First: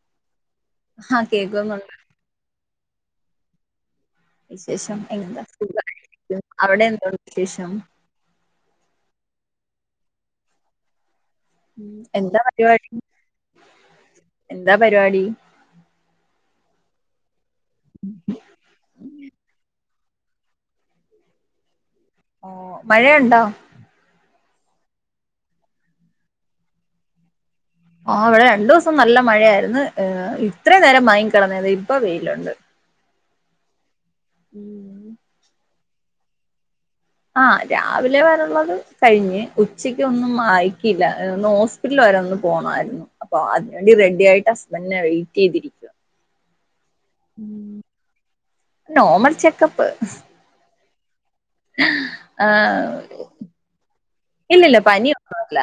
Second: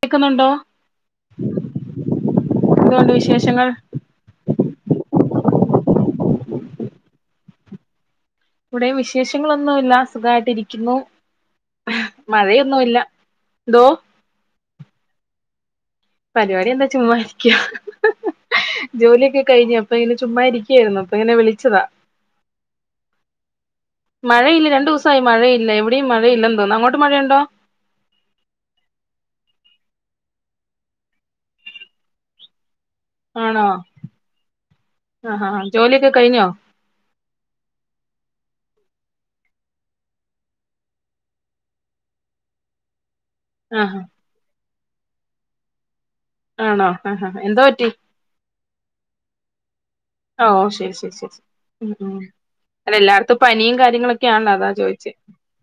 കേക്കുന്നുണ്ടോ ആഹ കേക്കുന്നുണ്ട് വക്ഷങ്ങൾ [unintelligible] വിശേഷം എന്താ അവിടെ എന്താ വിശേഷം ഇവിടെ വിശേഷങ്ങളൊന്നു ഇല്ല സുഖമായിട്ടിരിക്കുന്നു എന്താ പരിപാടി എന്തോ എന്താ പരിപാടി പരിപാടി എന്താ ചുമ്മാ ജോലിയൊക്കെ കഴിഞ്ഞോ അപ്പൊ ഇങ്ങന ചുമ്മാ ഇരിക്കുവായിരുന്നു അപ്പൊങ്ങനെ വിളിച്ചതാ ഓ മഴയുണ്ടോ മഴയില്ല രണ്ടു ദിവസമായി മഴയില്ല എവിടെയും മഴ ഇല്ലന്ന് തോന്നുന്നു അങ്ങോട്ട് മഴയുണ്ടോ ആ ഇവിടെ രണ്ടു ദിവസം നല്ല മഴയായിരുന്നു ഏ ഇത്ര നേരം മൈ കിടന്നത് ഇപ്പൊ വെയിലുണ്ട് ആണോ ഉം. ആഹ ആഹ ആ ജോലിയൊക്കെ കഴിഞ്ഞോ ആഹ രാവിലെ വരെള്ളത് കഴിഞ്ഞ് ഉച്ചക്ക് ഒന്നും ആയിക്കയിട്ടില്ല ഒന്ന് ഹോസ്പിറ്റൽ വരെ ഒന്ന് പോണായിരുന്നു അപ്പൊ അതിന് ആഹാ റെഡിയായിട്ടാ ഹസ് മന്നെ വെയിറ്റ് ചെയ്തിരിക്കുക ആണോ ആഹ ഹാ എന്തോ പറ്റി നോമൽ ചെക്കപ്പ് ഓ ശരി ശരി ശരിരി ഉ ഉ ആ അല്ല എല്ലാടത്തും പനിയും കാര്യങ്ങളൊക്കെയാണല്ലോ അതാ ഇല്ലില്ല ചോദിച്ച പനിയൊന്നുല്ല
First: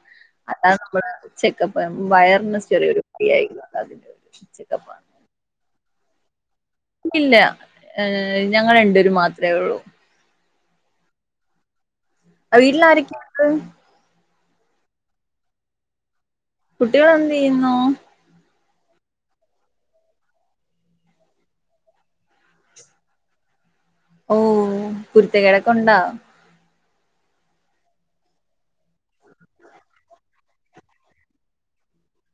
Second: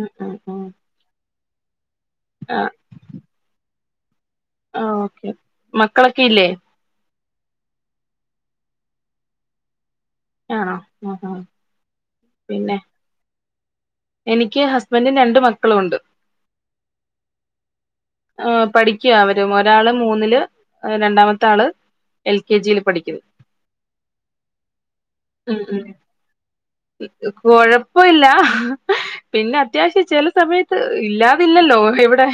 ഉ ഉ ഉ അതാണ് നമ്മള് ചെക്കപ്പ് വയറിന് ചെറിയൊരു പിയായിരിരുന്നു അത ചിത്തപ്പ ഓക്കെ [unintelligible] മക്കളൊക്കെ ഇല്ലേ ഇല്ല ഞങ്ങൾ രണ്ട് പേര് മാത്രേ ഉള്ളൂ ആഹ ആ ഹ ആ വീട്ടില ആരൊക്കെയത് എനിക്ക് ഹസ്ബൻഡും രണ്ട് മക്കളുമുണ്ട് കുട്ടികൾ എന്ത് ചെയ്യുന്നോ പഠിക്ക്യ അവര് ഒരാള് മൂന്നില് രണ്ടാമത്തെ ആള് എൽ കെ ജിയില് പഠിക്ക്ന്ന് ഓ കുരുത്തകേട് ഒക്കെ ഉണ്ടാ കൊഴപ്പ ഇല്ല പിന്നെ അത്യാവശ്യം ചില സമയത്ത് ഇല്ലാതില്ലല്ലോ ഇവിടെ അ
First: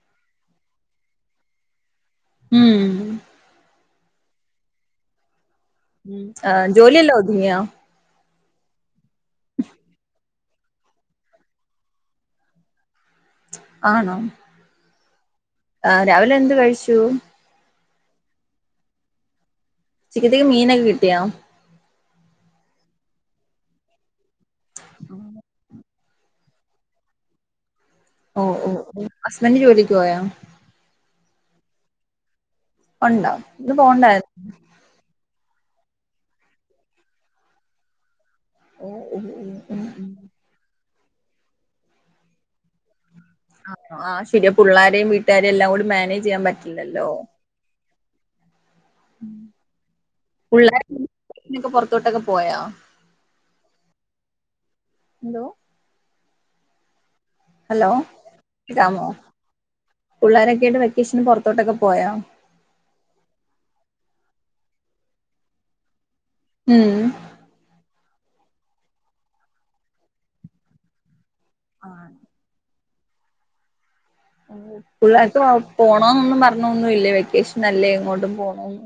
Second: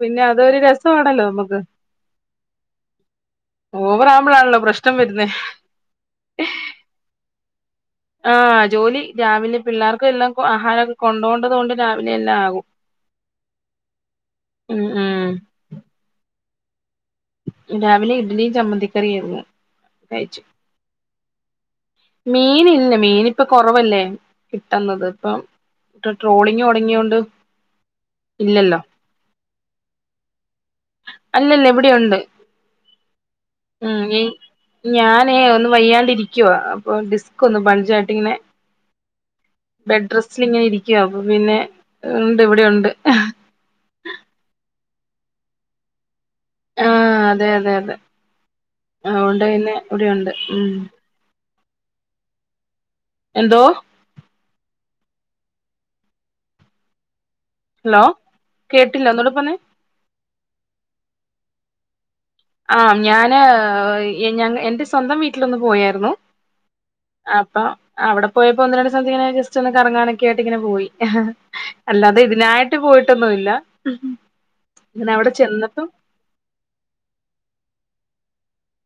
പിന്നെ അതൊരു രസമാണല്ലോ നമുക്ക് ഉം ഓവറാവുമ്പോളാണല്ലോ പ്രശ്നം വരുന്നേ ആഹ ജോലിയെല്ലാം ഒതുങ്ങിയ ആഹ് ജോലി രാവിലെ പിള്ളാർക്കെല്ലാം ആഹാരമൊക്കെ കൊണ്ട് പോണ്ടത് കൊണ്ട് രാവിലെ എല്ലാം ആകും ആണോ ഉം ഉം ആ രാവിലെ എന്ത് കഴിച്ചു രാവിലെ ഇഡലിയും ചമ്മന്തിക്കറിയായിരുന്നു ഉച്ചക്കത്തക്ക് മീനക്കെ കിട്ടിയാ മീൻ ഇല്ല മീൻ ഇപ്പൊ കൊറവല്ലേ കിട്ടുന്നത് ഇപ്പം ട്റ് ട്രോളിങ് തുടങ്ങിയോണ്ട് ഓ ഓ ഇല്ലല്ലോ ഓ ഹസ്ബൻഡ് ജോലിക്ക് പോയാ അല്ല അല്ല ഇവിടെയുണ്ട് ഒണ്ടാ ഇന്ന് പോണ്ടായിര്ന്നോ ന്നേ ഒന്ന് വയ്യാണ്ടിരിക്കുവാപ്പം ഒ ഡിസ്ക് ഒന്ന് ബൾജാട്ടിങ്ങനെ ഓ ഓ ഓ ഓ ഉം ബെഡ് റെസ്റ്റില് ഇങ്ങനെ ഇരിക്കു ക്കുവ അപ്പ പിന്നെ ഉണ്ട് ഇവിടെയുണ്ട് ആ ആ ശരിയ പുള്ളാരെയും വീട്ടുകാരെയും എല്ലാം കൂടി മാനേജ് ചെയ്യാൻ പറ്റില്ലല്ലോ ആതൊണ്ട്ന്നെ ഇവിടെയുണ്ട് ഉം രൊക്കെ പൊറത്തോട്ടൊക്കെ പോയൊ എന്തോ എന്തോ ഹലോ കേട്ടില്ല ഒന്നൂടെ പറഞ്ഞെ പുള്ളാരെക്കെയായിട്ട് വെക്കേഷന് പുറത്തോട്ടൊക്കെ പോയോ ആ ഞാന് ഞങ്ങ എന്റെ സ്വന്തം വീട്ടിലൊന്ന് പോയാരുന്നു ഉം അപ്പം അവിടെ പോയപ്പോ ഒന്ന് രണ്ട് സ്ഥലത്ത് ഇങ്ങനെ ജസ്റ്റ് ഒന്ന് കറങ്ങാനൊക്ക ആയിട്ട് ഇങ്ങനെ പോയി അല്ലാതെ ഇതിനായി ട്ട് പോയിട്ടൊന്നുംല്ല പിള്ളാർക്ക് [unintelligible] പോണന്നൊന്നും പറഞ്ഞൊന്നുംല്ലേ വെകേ വെക്കേഷന് അല്ലെ എങ്ങോട്ടും പോണോന്ന്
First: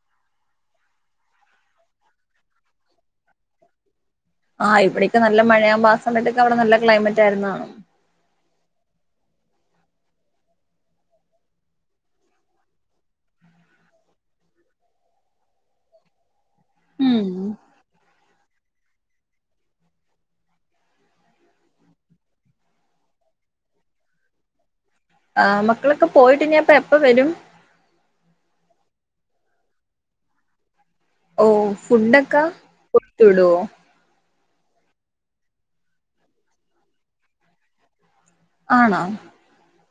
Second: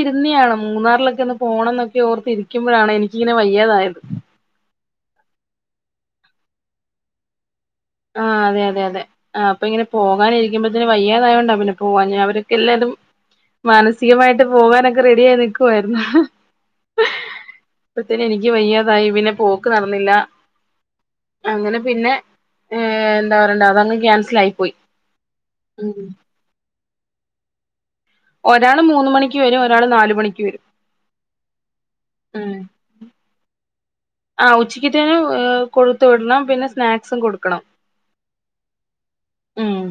ഇരുന്നിയാണ് മൂന്നാറിലൊക്കെ ഒന്ന് പോണം എന്നൊക്കെ ഓർത്തിരിക്കുമ്പോഴാണ് എനിക്കിങ്ങനെ വയ്യാതായത് ആഹ് ഇവിടെക്കെ നല്ല മഴയാമ്പ ആ സമയത്തൊക്കെ അവിടെ നല്ല ക്ലൈമറ്റ് ആയിരുന്ന് കാണും ആ അതെ അതെ അതെ ആ അപ്പൊ ഇങ്ങനെ പോകാനിരിക്കുമ്പോതേന് വയ്യാതായോണ്ട പിന്നെ പോവാഞ്ഞെ അവരൊക്കെ എല്ലാരും മാനസികമായിട്ട് പോകാനൊക്കെ റെഡി ആയി നിക്കുവാരുന്ന് ഉം അപ്പത്തേന് എനിക്ക് വയ്യ അതായി പിന്നെ പോക്ക് നടന്നില്ല അങ്ങനെ പിന്നെ ഏ എന്താ പറയണ്ട അതങ്ങ് ക്യാൻസൽ ആയി പോയി ആ ഉം മക്കളൊക്കെ പോയിട്ട് ഇനി അപ്പ എ എപ്പം വരും ഒരാള് മൂന്ന് മണിക്ക് വരും ഒരാൾ നാല് മണിക്ക് വരും ഓ ഫുഡക്കാ കൊടത്ത് വിടോ ആ ഉച്ചക്കതേന് ഇ കൊടുത്തു വിടണം പിന്നെ സ്നാക്സും കൊടുക്കണം ആണോ ഇം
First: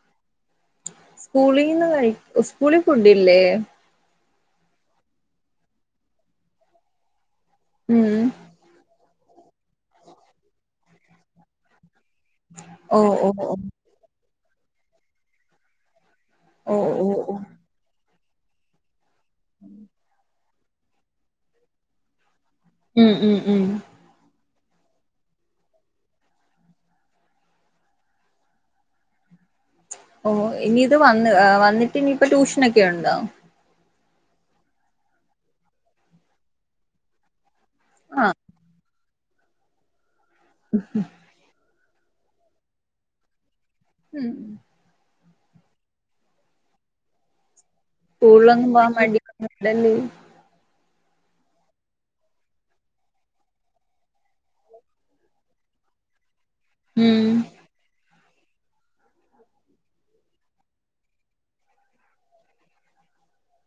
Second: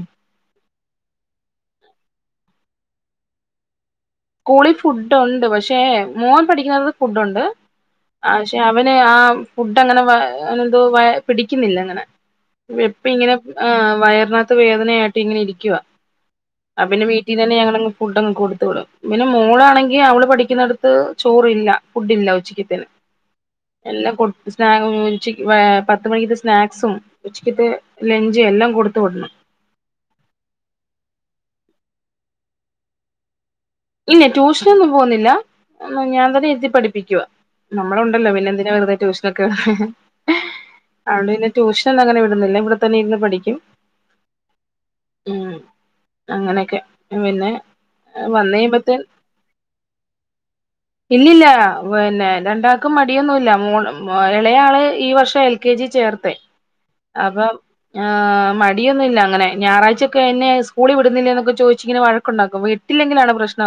സ്കൂളിന്ന് കഴി സ്കൂളിൽ ഫുഡ് ഇല്ലേ സ്കൂളി ഫുഡ് ഒണ്ട് പക്ഷേ മോൻ പഠിക്കുന്നത് ഫുഡ് ഒണ്ട് ഉം ആക്ഷെ അവന് ആ ഫുഡ് അങ്ങന വ അവനെന്തോ വയ പിടിക്കുന്നില്ല അങ്ങനെ ഓ എപ്പ ഓ ഇങ്ങനെ ഓ ആ വയറിനാ ത്ത് വേദനയാട്ട് ഇങ്ങനെ ഇരിക്കുവ ഓ അ പിന്നെ ഓ ഓ വീട്ടീന്ന് തന്ന ഞങ്ങളങ്ങ് ഫുഡ് അങ്ങ് കൊടുത്ത് വിടും പിന്നെ മോളാണെങ്കി അവള് പഠി ക്കുന്നടുത്ത് ചോറില്ല ഫുഡില്ല ഉച്ച [unintelligible] ഉം ഉം ഉം എല്ലാം കൊ സ്നാ ഉച്ചക്ക് പത്ത് മണിക്കത്ത സ്നാക്സും ഉച്ചക്കത്തെ ലഞ്ചും എല്ലാം കൊടുത്ത് വിടണം ഓ ഇനി ഇത് വന്ന് വന്നിട്ട് ഇനിയിപ്പോ ട്യൂഷനൊക്കെ ഒണ്ടോ ഇല്ല ട്യൂഷനൊന്നും പോന്നില്ല ഞാൻ തന്നെ ഇരുത്തി പഠിപ്പിക്കുവാ നമ്മള് ആ ഉണ്ടല്ലോ പിന്നെന്തിനാ വെറുതേ ട്യൂഷ് നൊക്കെ അവളിന്ന് ട്യൂഷൻ അങ്ങനെ വിടുന്നില്ല ഇവിടെത്തന്നെ ഇരുന്ന് പഠിക്കും ഉം ഉം അങ്ങനെയൊക്കെ പിന്നെ വന്ന് പൂളങ്ങും വാ [unintelligible] ഇല്ലല്ല പിന്നെ രണ്ടാൾക്കും മടിയൊന്നുമില്ല മോ ഇളയാള് ഈ വർഷം എൽ കെ ജി ചേർത്ത് ഉം മടിയൊന്നും ഇല്ല അങ്ങെ ഞായറാഴ്ചൊക്കെ എന്നെ സ്കൂളിൽ വിടുന്നില്ലേ എന്നൊക്കെ ചോദിച്ചിങ്ങനെ വഴക്കുണ്ടാക്കും വട്ടില്ലെങ്കിലാണ് പ്രശ്നം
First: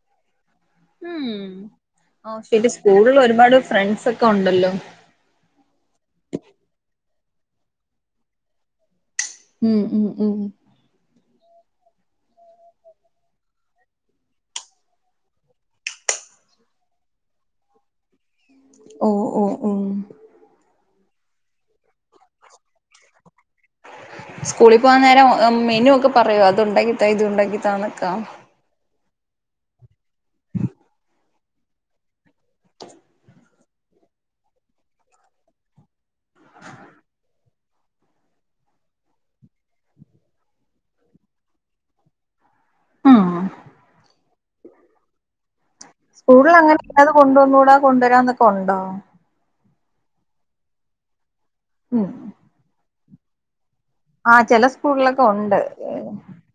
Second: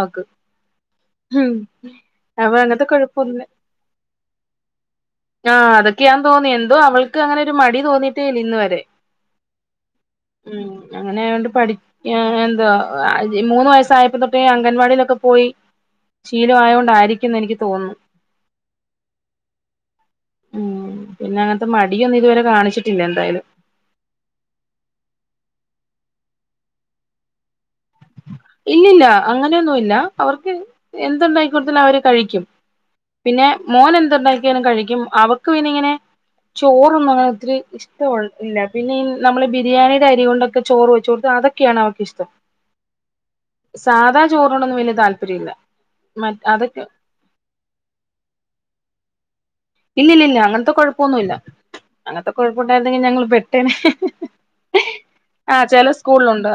ഉം [unintelligible] ഓ അവ ശരി അങ്ങനത്തെ സ്കൂളിൽ കുഴപ്പം ഒന്നും ഇല്ല്യ ഒരുപാട് ഫ്രണ്ട്സ് ഒക്കെ ഉണ്ടല്ലോ ആഹ അതൊക്കെയ തോന്നി എന്തോ അവൾ അവൾക്ക് അങ്ങനെ ഒരു മടി തോന്നിയിട്ടേ ഇല്ല ഇന്ന് വരെ ഉം ഉം ഉം പഠിക്കാൻ എന്താ മൂന്ന് വയസായപ്പോ തൊട്ട് അങ്ങ് അംഗൻവാടിയിലൊക്കെ പോയി ശീലയത് കൊണ്ടായിരിക്കുംന്ന് എനിക്ക് തോന്നുന്നു ഓ ഓ ഓ ഉം പിന്നെ അങ്ങനത്തെ മടിയൊന്നും ഇതുവരെ കാണിച്ചിട്ടില്ല എന്തായാലും സ്കൂളിൽ പോകൻ നേരം മെനു ഒക്കെ പറയോ അത്ണ്ടാക്കിട്ടാ ഇത് ഉണ്ടാക്കീട്ടാണ് ഇല്ലല്ല അങ്ങനെയൊന്നുമില്ല അവർക്ക് എന്തുണ്ടായിക്കൊടുതാലും അവര് കഴിക്കും പിന്നെ മോൻ എന്തു ഉണ്ടാക്കാലും കഴിക്കും അവക്ക് പിന്നെ ഇങ്ങനെ ചോറ് ഒന്നും ഇത്തിരി ഇഷ്ട ഇല്ല പിന്നെ നമ്മള് ബിരിയാണിയുടെ അരി കൊണ്ടൊക്കെ ചോറ് വെച്ച കൊടുത്ത അതൊക്കെയാണ് അവർക്ക് ഇഷ്ടം ഉം സാധാ ചോറിനോടൊന്നും വലിയ താല്പര്യം ഇല്ല മ സ്കൂളിൽ അങ്ങനെ അതൊക്കെ ഇത് കൊണ്ടുവന്നുകൂടാ കൊണ്ടുവരാന്നൊക്കെ ഉണ്ടോ ഇല്ല ഇില്ല ഇില്ല അങ്ങനത്തെ കുഴപ്പൊന്നുമല്ല അങ്ങനത്തെ കുഴപ്പം ഉണ്ടായിരുന്നെങ്കിൽ ഞങ്ങ പെട്ടേനെ അ ചില സ്കൂളിലൊക്കെ ആ ഉണ്ട് ചില സ്കൂളിലുണ്ട്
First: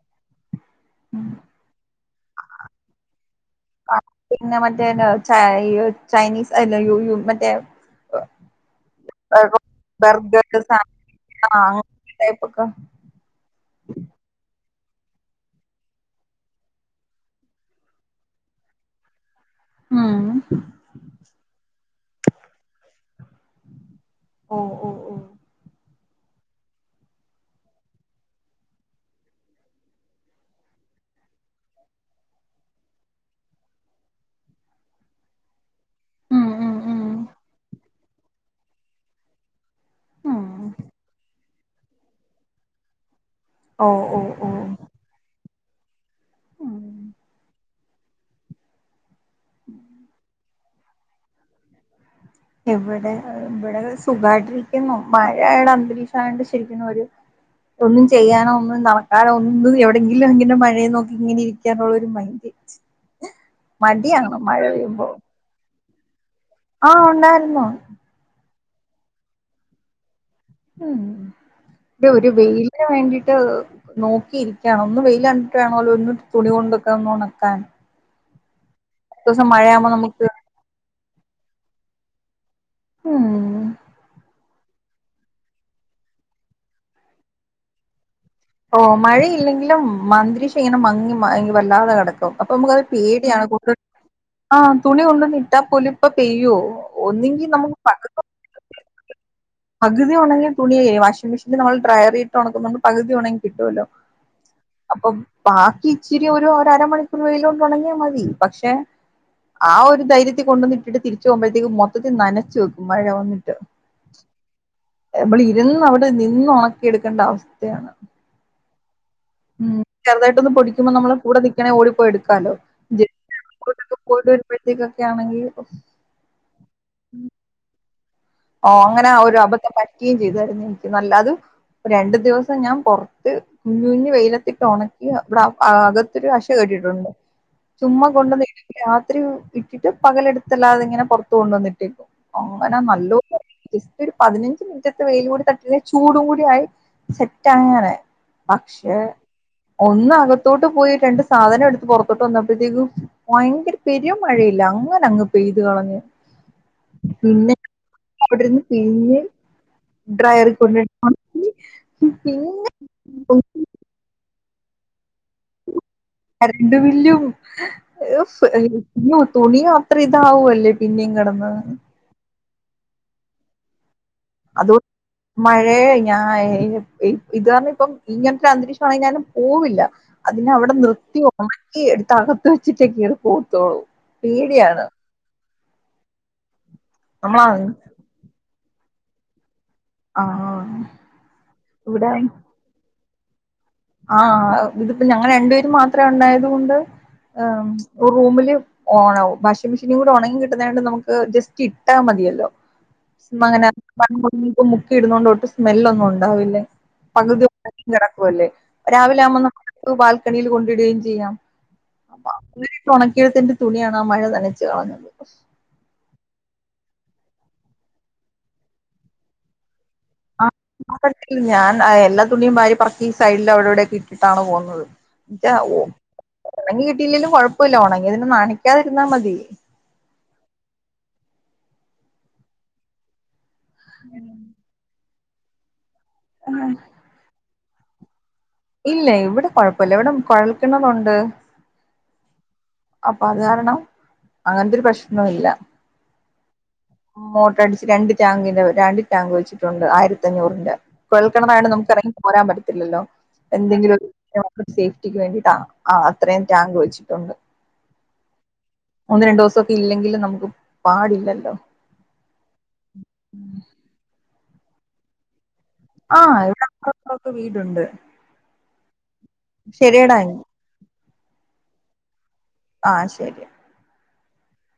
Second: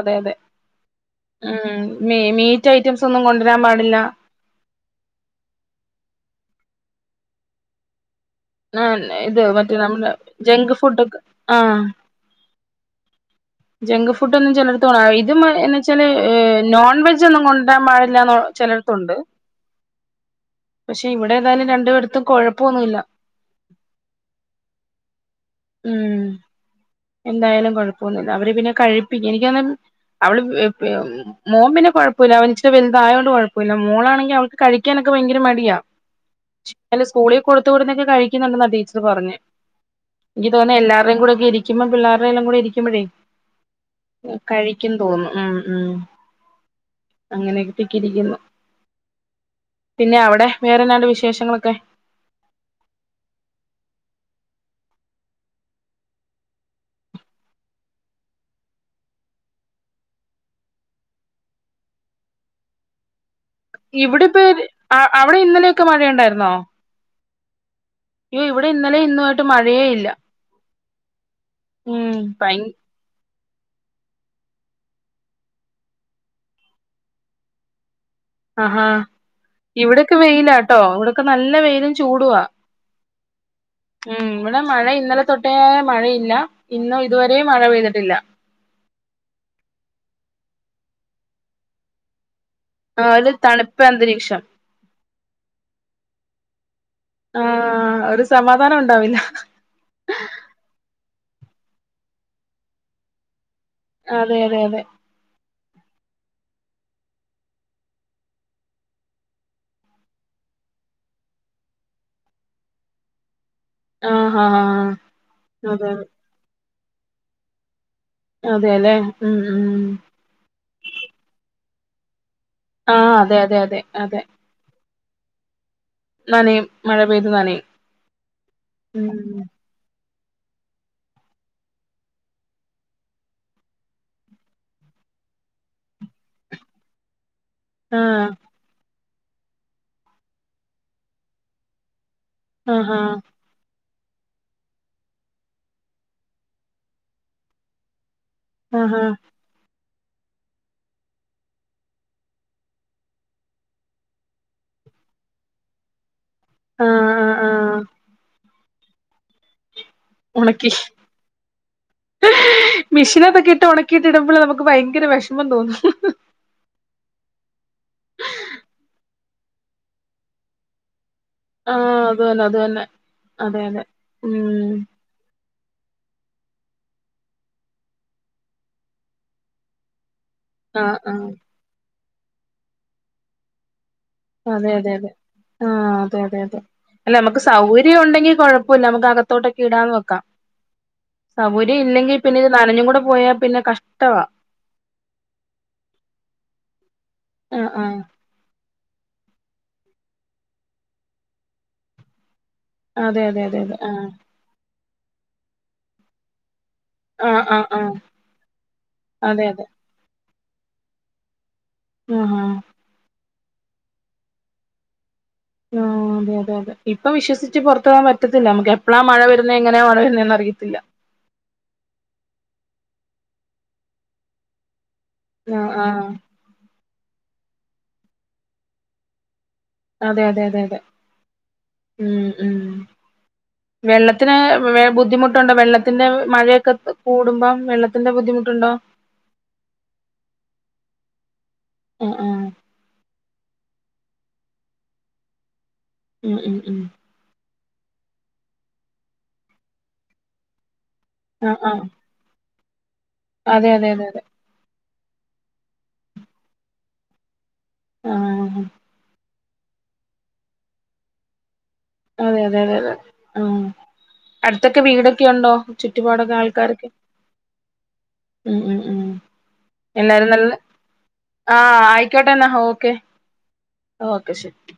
മി മീറ്റ് ഐറ്റംസ് ഒന്നും കൊണ്ട് [unintelligible] ചൈനിസ് മറ്റേ ആ ഇത് മറ്റേ നമ്മുടെ ബർഗർ ജങ്ക് ഫുഡ് ഒക്കെ സാൻവിച്ച് ആ ആഹ അങ്ങനത്തെ ടൈപ്പൊക്കെ ജങ്ക് ഫുഡ് ഒന്നും ചിലർ ഇതും എന്ന് വെച്ചാല് നോൺ വെജ് ഒന്നും കൊണ്ടാൻ പാടില്ലന്ന് ചിലടത്തണ്ട് ഉം പക്ഷെ ഇവിടെ ഏതായാലും രണ്ടു അ കൊഴപ്പൊന്നുല്ല ഓ ഓ ഓ ഉം എന്തായാലും കൊഴപ്പൊന്നില്ല അവര് പിന്നെ കഴിപ്പിക്കും എനിക്കന്ന അവള് മോൻ പിന്നെ കൊഴപ്പമില്ല അവന ഇച്ചിരി വലുത ആയതൊണ്ട് കുഴപ്പമില്ല മോളാണെങ്കിൽ അവക്ക് കഴിക്കാനൊക്കെ ഭയങ്കര മടിയാ ഉം ഉം ഉം സ്കൂളിൽ കൊടുത്തുകടുന്നൊക്കെ കഴിക്കുന്നുണ്ടെന്നാ ടീച്ചർ പറഞ്ഞഞ് ഉം എനിക്ക് തോന്നെ എല്ലാരുടെ കൂടി ഒക്കെ ഇരിക്കുമ്പം പിള്ളേരുടെല്ലാം കൂടെ ഇുമ്പോഴേ ഓ ഓ ഓ കഴിക്കും തോന്നും ഉം ഉം അങ്ങനെയൊക്കെക്കിരിക്കുന്നു പിന്നെ അവിടെ വേറെന്താണ്ട് വിശേഷങ്ങളൊക്കെ എവിടെ ഇവിടെ സുഖമായിട്ടരിക്കുന്നു മഴടെ അന്തരീക്ഷ ആണ്ട് ശരിക്കും ഒന്നും ചെയ്യാനോ ഒന്നും നടക്കാനോ ഒന്നു എവിടെങ്കിലും ഇങ്ങനെ മഴയെ നോക്കി ഇങ്ങനെ ഇരിക്ക എന്നുള്ള ഒരു മൈൻഡ് ഇവിടെ മടിയാണ് പേ അവിടെ ഇന്നലെ ക്കെ മഴ ണ്ടായിരുന്നു ആഹ ഉണ്ടായ് ന്നോ അയ്യോ ഇവിടെ ഇന്നലെ ഇന്നുമായിട്ട് മഴയേ ഇല്ല ഉം ഉം ഒരു ഭയ വെയിലിന് വേണ്ടിട്ട് നോക്കിയിരിക്കയാണ് ഒന്ന് വെയിൽ കണ്ടിട്ട് വേണോല്ലോ ഒന്ന് തുണി കൊണ്ടക്കന്ന ഒണക്കാൻ അഹാ ഇവിടെക്കെ വെയില കേട്ടോ ഇവിടൊക്കെ നല്ല വെയിലും ചൂടുവാ ഉം ഉം ഇവിടെ മഴ ഇന്നലെ തൊട്ടോയ മഴയില്ല ഇന്നും ഇതുവരെയ മഴ പെയ്തിട്ടില്ല ഓ മഴയില്ലെങ്കിലും അന്തരീക്ഷം ങ്ങനെ മങ്ങി വല്ലാതെ കെടക്കും അപ്പൊ നമുക്ക്ത് ആ ഒരു പേടിയാണ് കൂടുത തണുപ്പ് അന്തരീക്ഷം ആ തുണി കൊണ്ടന്ന് ഇട്ടാൽ പോലും ഇപ്പ പെയ്യോ ആ ഒന്നെങ്കിൽ നമുക്ക് പക ഒരു സമാധാനം ഉണ്ടാവില്ല പകുതി ഉണെങ്കിൽ തുണി വാഷിങ്മിഷീൻ മെഷീ നമ്മ ഡ്രയറി ഇട്ട്ണക്കുന്നു പകുതി ഉണങ്ങി കിട്ടുവല്ലോ അതെ അതെ അതെ അപ്പം ബാക്കി ഇച്ചിരി ഒരു അരമണിക്കൂർ വെയിലോണ്ട് ഉണങ്ങിയാ മതി പക്ഷെ ആ ഒരു ധൈര്യത്തി കൊണ്ടുവന്നിട്ടിട്ട് തിരിച്ചു പോകുമ്പഴത്തേക്ക് മൊത്തത്തിൽ നനച്ചു വെക്കും മഴ വന്നിട്ട് ആഹ ആഹ ആ മ്മള് ഇരുന്ന് അതെ അവിടെ നിന്നു ഒണ എടുക്കേണ്ട അവസ്ഥയാണ് അതെ ലേ ഉം ഉം ങ്ങനെ ഓടിപോയി എട് തലോ ആ അതെ അതെ അതെ അതെ പോയിട്ട് വരുമ്പഴത്തേക്ക ഒക്കെ ആണെങ്കി നനയും മഴ പെയ്തു നനയും ഓ അങ്ങനെ ഒരു ഉം അബദ്ധം പറ്റ യും ചെയ്തരുന്നു ന്നല്ലാത് രണ്ടു ദിവസം ഞാൻ പൊറത്ത് കുഞ്ഞു കുഞ്ഞഞ് വെയിലത്തിട്ട് ഉണക്കി അവിടെ അകത്തൊരു കശ കെട്ടിയിട്ടുണ്ട് ആ ചുമ്മ കൊണ്ട ന ഒത്തിരി ഇട്ടിട്ട് പകലെടുത്തല്ലാതെങ്ങനെ പുറത്ത കൊണ്ട വന്നിട്ടേക്കും അങ്ങനെ ആഹാ നല്ലോ ജസ്റ്റ് ഒരു പതിനഞ്ച് മിനിറ്റത്തെ വെയില കൂടി തട്ടി ചൂടും കൂടിയയി സെറ്റ് അങ്ങനെ പക്ഷെ ആഹാ ഒന്ന അകത്തോട്ട് പോയി രണ്ട് സാധനം എടുത്ത് പുറത്തോട്ട് വന്നപ്പോഴത്തേക്കും ഭയങ്കര പെരി മഴയില്ല അങ്ങനെ അങ്ങ് പെയ്ത് കളഞ്ഞു ആ ആ പിന്നെ ആ വിടെന്ന് പിഴിഞ്ഞ് ഡ്രയറിൽ ഉണക്കി കൊണ്ട് മെഷീനകത്തൊക്കെ ഇട്ട് ഉണക്കിയിട്ട് ഇടുമ്പോൾ നമുക്ക് ഭയങ്കര വിഷ കര്ണ്ടു വില്ലും യ്യോ തുണിയ അത്ര ഇതാവല്ലേ പിന്നെയും കേട് ആ അത് ന്ന അത് തന്നെ അതെ അതെ അത ഉം മഴയ ഞാൻ ഇത് കാരണം ഇപ്പം ഇങ്ങനത്തെ അന്തരീക്ഷമാണെങ്കിൽ ഞാനും പോവില്ല അതിന അവിടെ ആ ആ നൃത്തിയ ഉണക്കി എടു തകത്ത് വെച്ചിട്ടേക്ക കേറി പോത്തോളൂ അതെ അതെ അതെ ആ അതെ അതെ അതെ അല്ല നമുക്ക് നമ്മള സൗകര്യം ഉണ്ടെങ്കികൊഴ പോ നമു അകത്തോട്ട് ഇടാന്ന് വേക്കാം ആ സൗകര്യം ഇവിടെ ഇല്ലെങ്കിൽ പിന്നെ നനഞ്ഞും കൂടെ പോയ പിന്നെ ആ കഷ്ടവാ ഇതിപ്പോ ഞങ്ങ രണ്ടുപേര മാത്രേ ഉണ്ടായത് കൊണ്ട് ആ റൂമില് ഓണാവ വാഷിംഗ മെഷീനും കൂടി ഉണങ്ങി കിട്ടുന്നതണ്ട് നമുക്ക് ജസ്റ്റ് ഇട്ടാൽ മതിയല്ലോ അതെ അതെ അതെ അങ്ങന അതെ ആ ഇടുന്നണ്ട് ഒട്ടും സ്മെല്ലൊന്നും ഉണ്ടാവില്ലേ ആ പകുതി ആ ആ [unintelligible] കിടക്കുംല്ലേ രാവിലെ ആവുമ്പ അതെ അതെ നമുക്ക് കാൽക്കണിയിൽ കൊണ്ടിടുകയും ചെയ്യാം ആ ആ [unintelligible] ഉണക്കെടുത്തി തുണിയാണ് ആ മഴ തനച്ച് കളഞ്ഞ ആ അതെ അതെ അതെ ഇപ്പൊ വിശ്വസിച്ച് പൊറത്ത് പോവാൻ പറ്റത്തില്ല നമക്ക് എപ്പളാ മഴ വരുന്നത് എങ്ങനാ മഴ വരുന്നെ ഞാൻ ആ എല്ലാത്തുണിയും വാരി പെർക്കി ഈ സൈഡിൽ അവിടെ ഇവിടയൊക്കെ ഇട്ടിട്ടാണ് പോവ്ന്നത്. ആ ആ [unintelligible] ഒണങ്ങി കിട്ടിലേലും കൊഴ പ്പല്ല ഒണങ്ങിതിനെ നനക്കാതിരുന്നാ മതി. അതെ അതെ അതെ ഉം ഉം വെള്ളത്തിന് വേ ബുദ്ധിമു ട്ടൊണ്ടോ വെള്ള പിന്നെ മഴയൊക്കെ കൂടുമ്പം വെള്ളത്തിന്റെ ബുദ്ധിമു ഇല്ല ഇവിടെ കൊഴപ്പല്ല ഇവിടെ കൊഴൽ കിണറുണ്ട്. ആ ആ അപ്പ അത് കാരണം അങ്ങനത്തൊരു പ്രശ്നോ ഇല്ല. ഉം ഉം ഉം മോട്ടർ അടിച്ച് രണ്ട് ടാങ്കിന്റെ രണ്ട് ടാങ്ക് വെച്ചിട്ടുണ്ട് ആയിരത്തഞ്ഞൂറിന്റെ ആ കേൾക്ക്ണതായൊണ്ട് ആ നമക്കെറങ്ങി പോരാൻ പറ്റു ഇല്ലല്ലോ? അതെ അതെ അതെ എന്തെങ്കിലുക്കെ അതെ ഫോകസെയ്യ് ട്ടിക്ക് വേണ്ടിട്ടാണോ ആ അത്രയും ടാങ്ക് വെച്ചിട്ടുണ്ട്. ആ രണ്ടുസൊക്കെ ഇല്ലെങ്കില് നമുക്ക് പാടില്ലല്ലോ? അതെ അതെ അതെ അതെ ആ അടുത്തൊക്കെ വീടൊക്കെയൊണ്ടോ? ചുറ്റുപാടൊക്കെ ആഹ് ഇവിടെ ആൾക്കാരൊക്കെ അപ്പറം ഇപ്പറൊക്കെ ഉം ഉം ഉം ശെരിയടാ എല്ലാരും നല്ല [unintelligible] ആ ആയി ക്കോട്ടന്നാ ഓക്കെ. ശരി ഓക്കെ ശെരി.